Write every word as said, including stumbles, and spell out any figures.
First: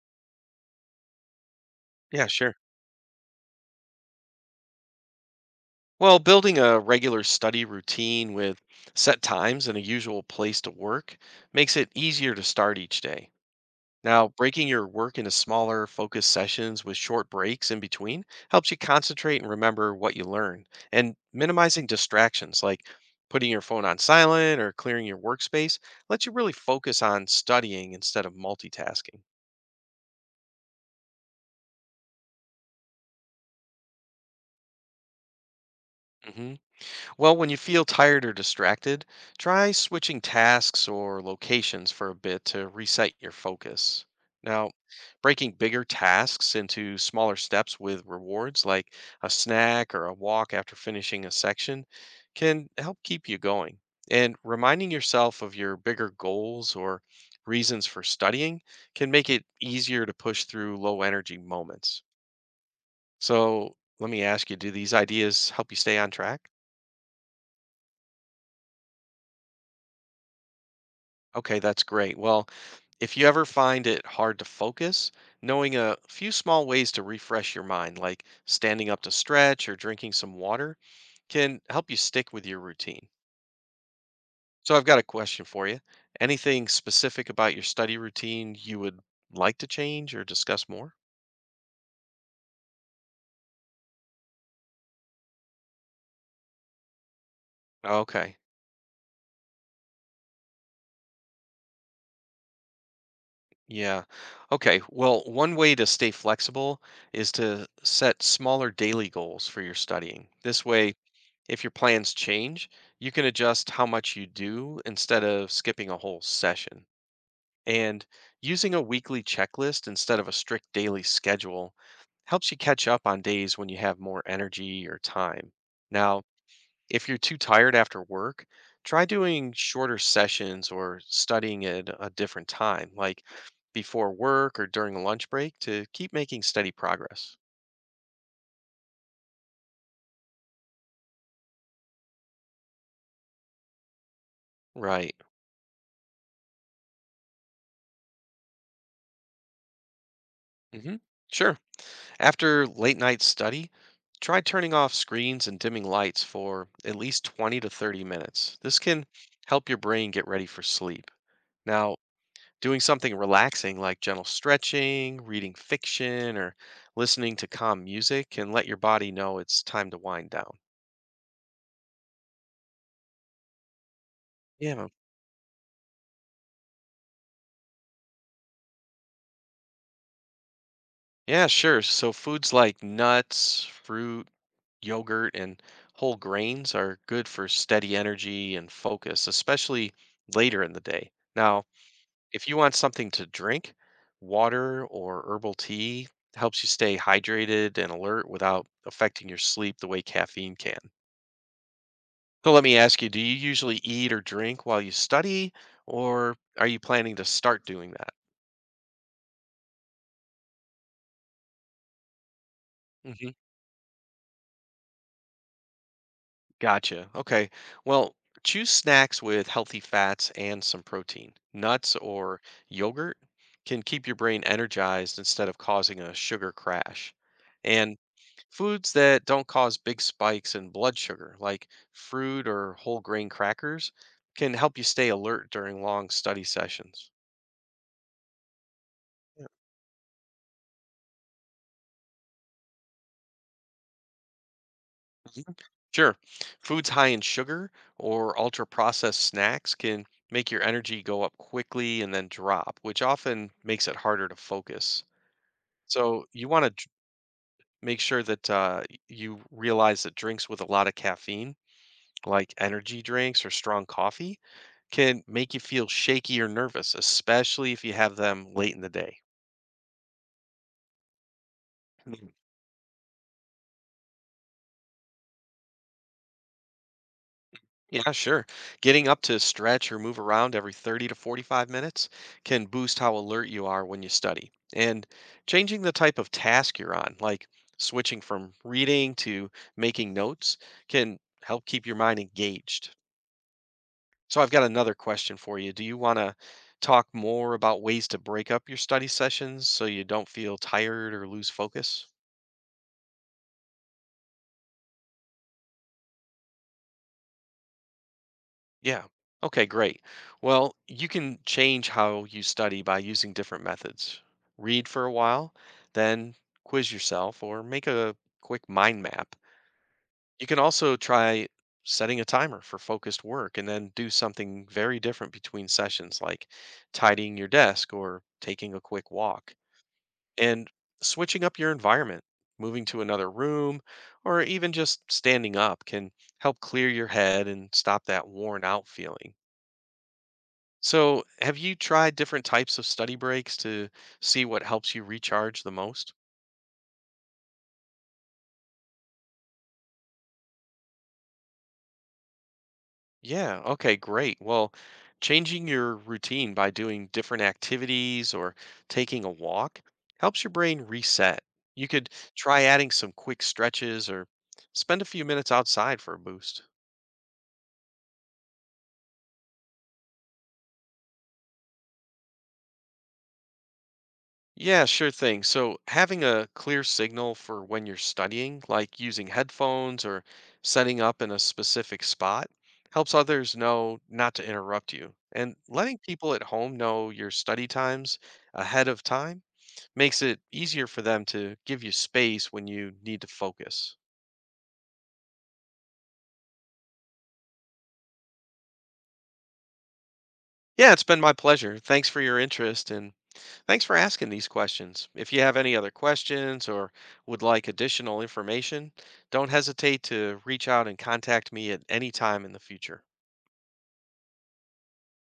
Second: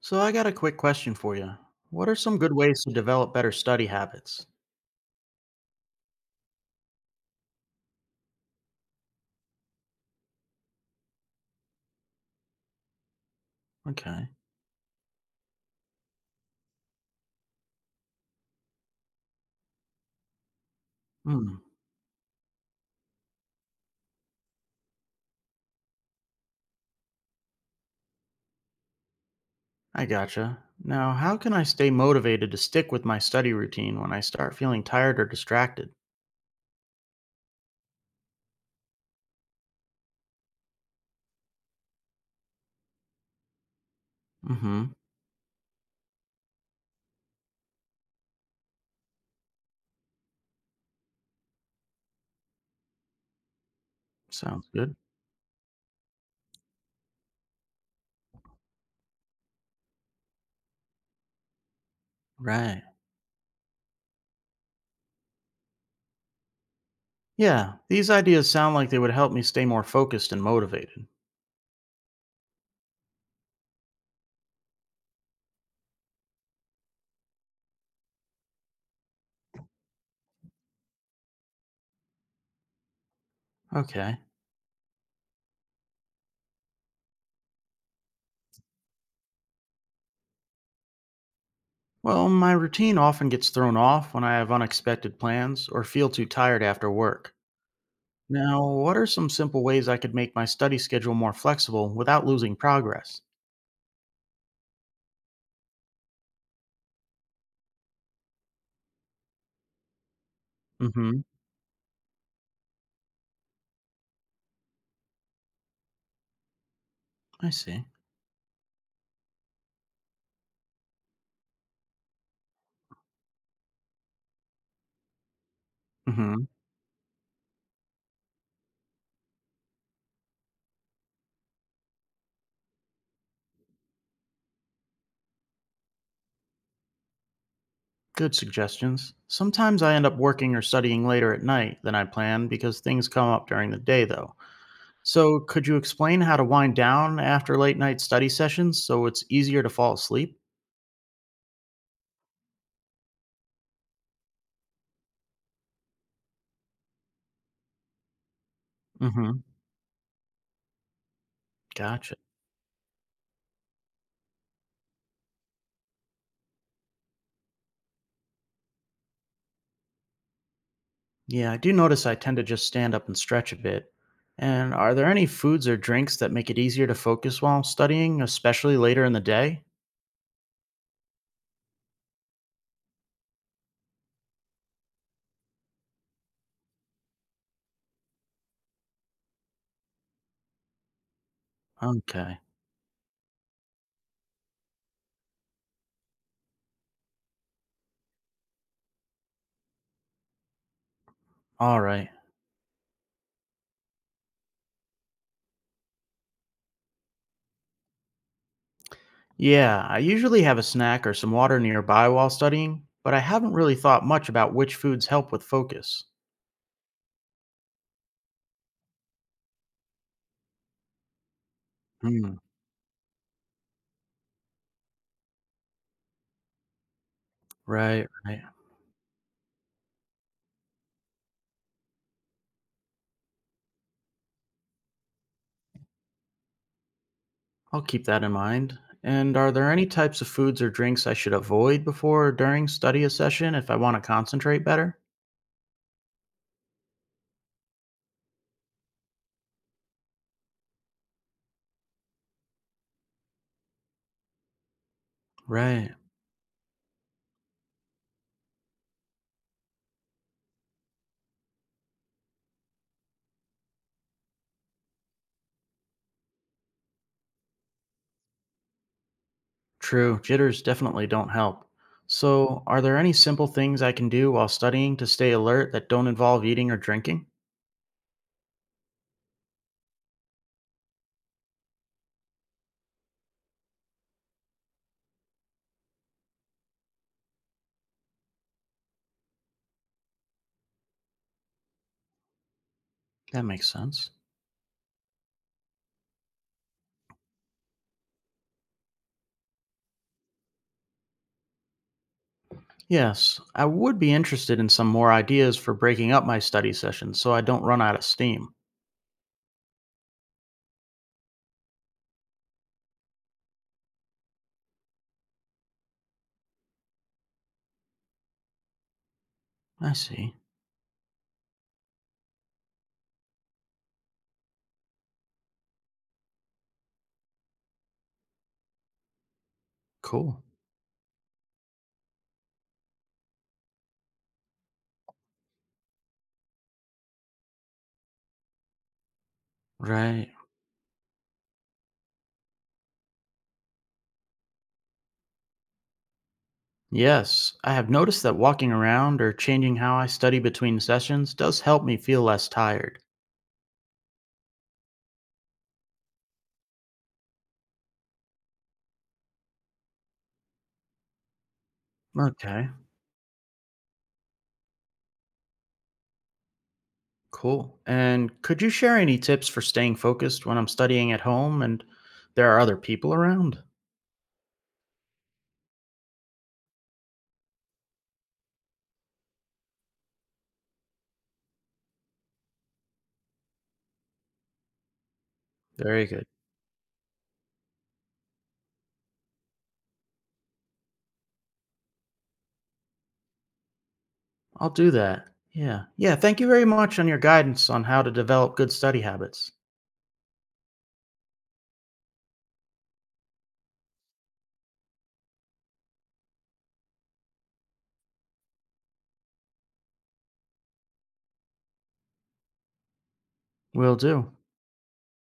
So I got a quick question for you. What are Yeah, some good sure. ways to develop better study habits? Well, building a regular study routine with set times and a usual place to work makes it easier to start each day. Okay. Now, breaking your work into smaller, focused sessions with short breaks in between helps you concentrate and remember what you learn. And Hmm. minimizing distractions like putting your phone on silent or clearing your workspace lets you really focus on studying instead of multitasking. I gotcha. Now, how can I stay motivated to stick with my study routine when I start feeling tired or distracted? Hmm. Well, when you feel tired or distracted, try switching tasks or locations for a bit to reset your focus. Now, Mm-hmm. breaking bigger tasks into smaller steps with rewards like a snack or a walk after finishing a section can help keep you going. And Sounds reminding good. yourself of your bigger goals or reasons for studying can make it easier to push through low energy moments. Right. So, let me ask you, do these ideas help you stay on track? Yeah, these ideas sound like they would help me stay more focused and motivated. Okay, that's great. Well, if you ever find it hard to focus, knowing a few small ways to refresh your mind, like standing up to stretch or drinking some water, can help you stick with your routine. Okay. So, I've got a question for you. Anything specific about your study routine you would like to change or discuss more? Well, my routine often gets thrown off when I have unexpected plans or feel too tired after work. Okay. Now, what are some simple ways I could make my study schedule more flexible without losing progress? Yeah. Okay, well, one way to stay flexible is to set smaller daily goals for your studying. This way, Mhm. if your plans change, you can adjust how much you do instead of skipping a whole session. I see. And using a weekly checklist instead of a strict daily schedule helps you catch up on days when you have more energy or time. Now, Mhm. if you're too tired after work, try doing shorter sessions or studying at a different time, like before work or during a lunch break, to keep making steady progress. Good suggestions. Sometimes I end up working or studying later at night than I planned because things come up during the day, though. Right. So, could you explain how to wind down after late night study sessions so it's easier to fall asleep? Hmm. Sure. After late night study, try turning off screens and dimming lights for at least twenty to thirty minutes. This can Mm-hmm. help your brain get ready for sleep. Now, Gotcha. doing something relaxing like gentle stretching, reading fiction, or listening to calm music can let your body know it's time to wind down. Yeah, I do notice I tend to just stand up and stretch a bit. And Yeah. are there any foods or drinks that make it easier to focus while studying, especially later in the day? Yeah, sure. So foods like nuts, fruit, yogurt, and whole grains are good for steady energy and focus, especially later in the day. Now, Okay. if you want something to drink, water or herbal tea helps you stay hydrated and alert without affecting your sleep the way caffeine can. All right. So let me ask you, do you usually eat or drink while you study, or are you planning to start doing that? Yeah, I usually have a snack or some water nearby while studying, but I Hmm. haven't really thought much about which foods help with focus. Gotcha. Okay. Well, choose snacks with healthy fats and some protein. Nuts Hmm. or yogurt can keep your brain energized instead of causing a sugar crash. And Right, right. foods that don't cause big spikes in blood sugar, like fruit or whole grain crackers, can help you stay alert during long study sessions. I'll keep that in mind. And Yeah. are there any types of foods or drinks I should avoid before or during study a session if I want to concentrate better? Sure. Foods high in sugar or ultra processed snacks can make your energy go up quickly and then drop, which often makes it harder to focus. Right. So, you want to make sure that uh, y- you realize that drinks with a lot of caffeine, like energy drinks or strong coffee, can make you feel shaky or nervous, especially if you have them late in the day. True. Jitters definitely don't help. So, are there any simple things I can do while studying to stay alert that don't involve eating or drinking? Yeah, sure. Getting up to stretch or move around every thirty to forty-five minutes can boost how alert you are when you study. And changing the type of task you're on, like switching from reading to making notes, can help keep your mind engaged. That makes sense. So, I've got another question for you. Do you want to talk more about ways to break up your study sessions so you don't feel tired or lose focus? Yes, I would be interested in some more ideas for breaking up my study sessions so I don't run out of steam. Yeah. Okay, great. Well, you can change how you study by using different methods. Read for a while, then quiz yourself or make a quick mind map. I see. You can also try setting a timer for focused work and then do something very different between sessions, like tidying your desk or taking a quick walk. Cool. And switching up your environment, moving to another room, or even just standing up can help clear your head and stop that worn out feeling. Right. So, have you tried different types of study breaks to see what helps you recharge the most? Yes, I have noticed that walking around or changing how I study between sessions does help me feel less tired. Yeah, okay, great. Well, changing your routine by doing different activities or taking a walk helps your brain reset. You could try Okay, adding some quick stretches or spend a few minutes outside for a boost. cool. And could you share any tips for staying focused when I'm studying at home and there are other people around? Yeah, sure thing. So, having a clear signal for when you're studying, like using headphones or setting up in a specific spot, helps others know not to interrupt you. And letting Very good. people at home know your study times ahead of time makes it easier for them to give you space when you need to focus. I'll do that. Yeah. Yeah, thank you very much on your guidance on how to develop good study habits. Yeah, it's been my pleasure. Thanks for your interest, and thanks for asking these questions. If you have any other questions or would like additional information, don't hesitate to reach out and contact me at any time in the future. Will do.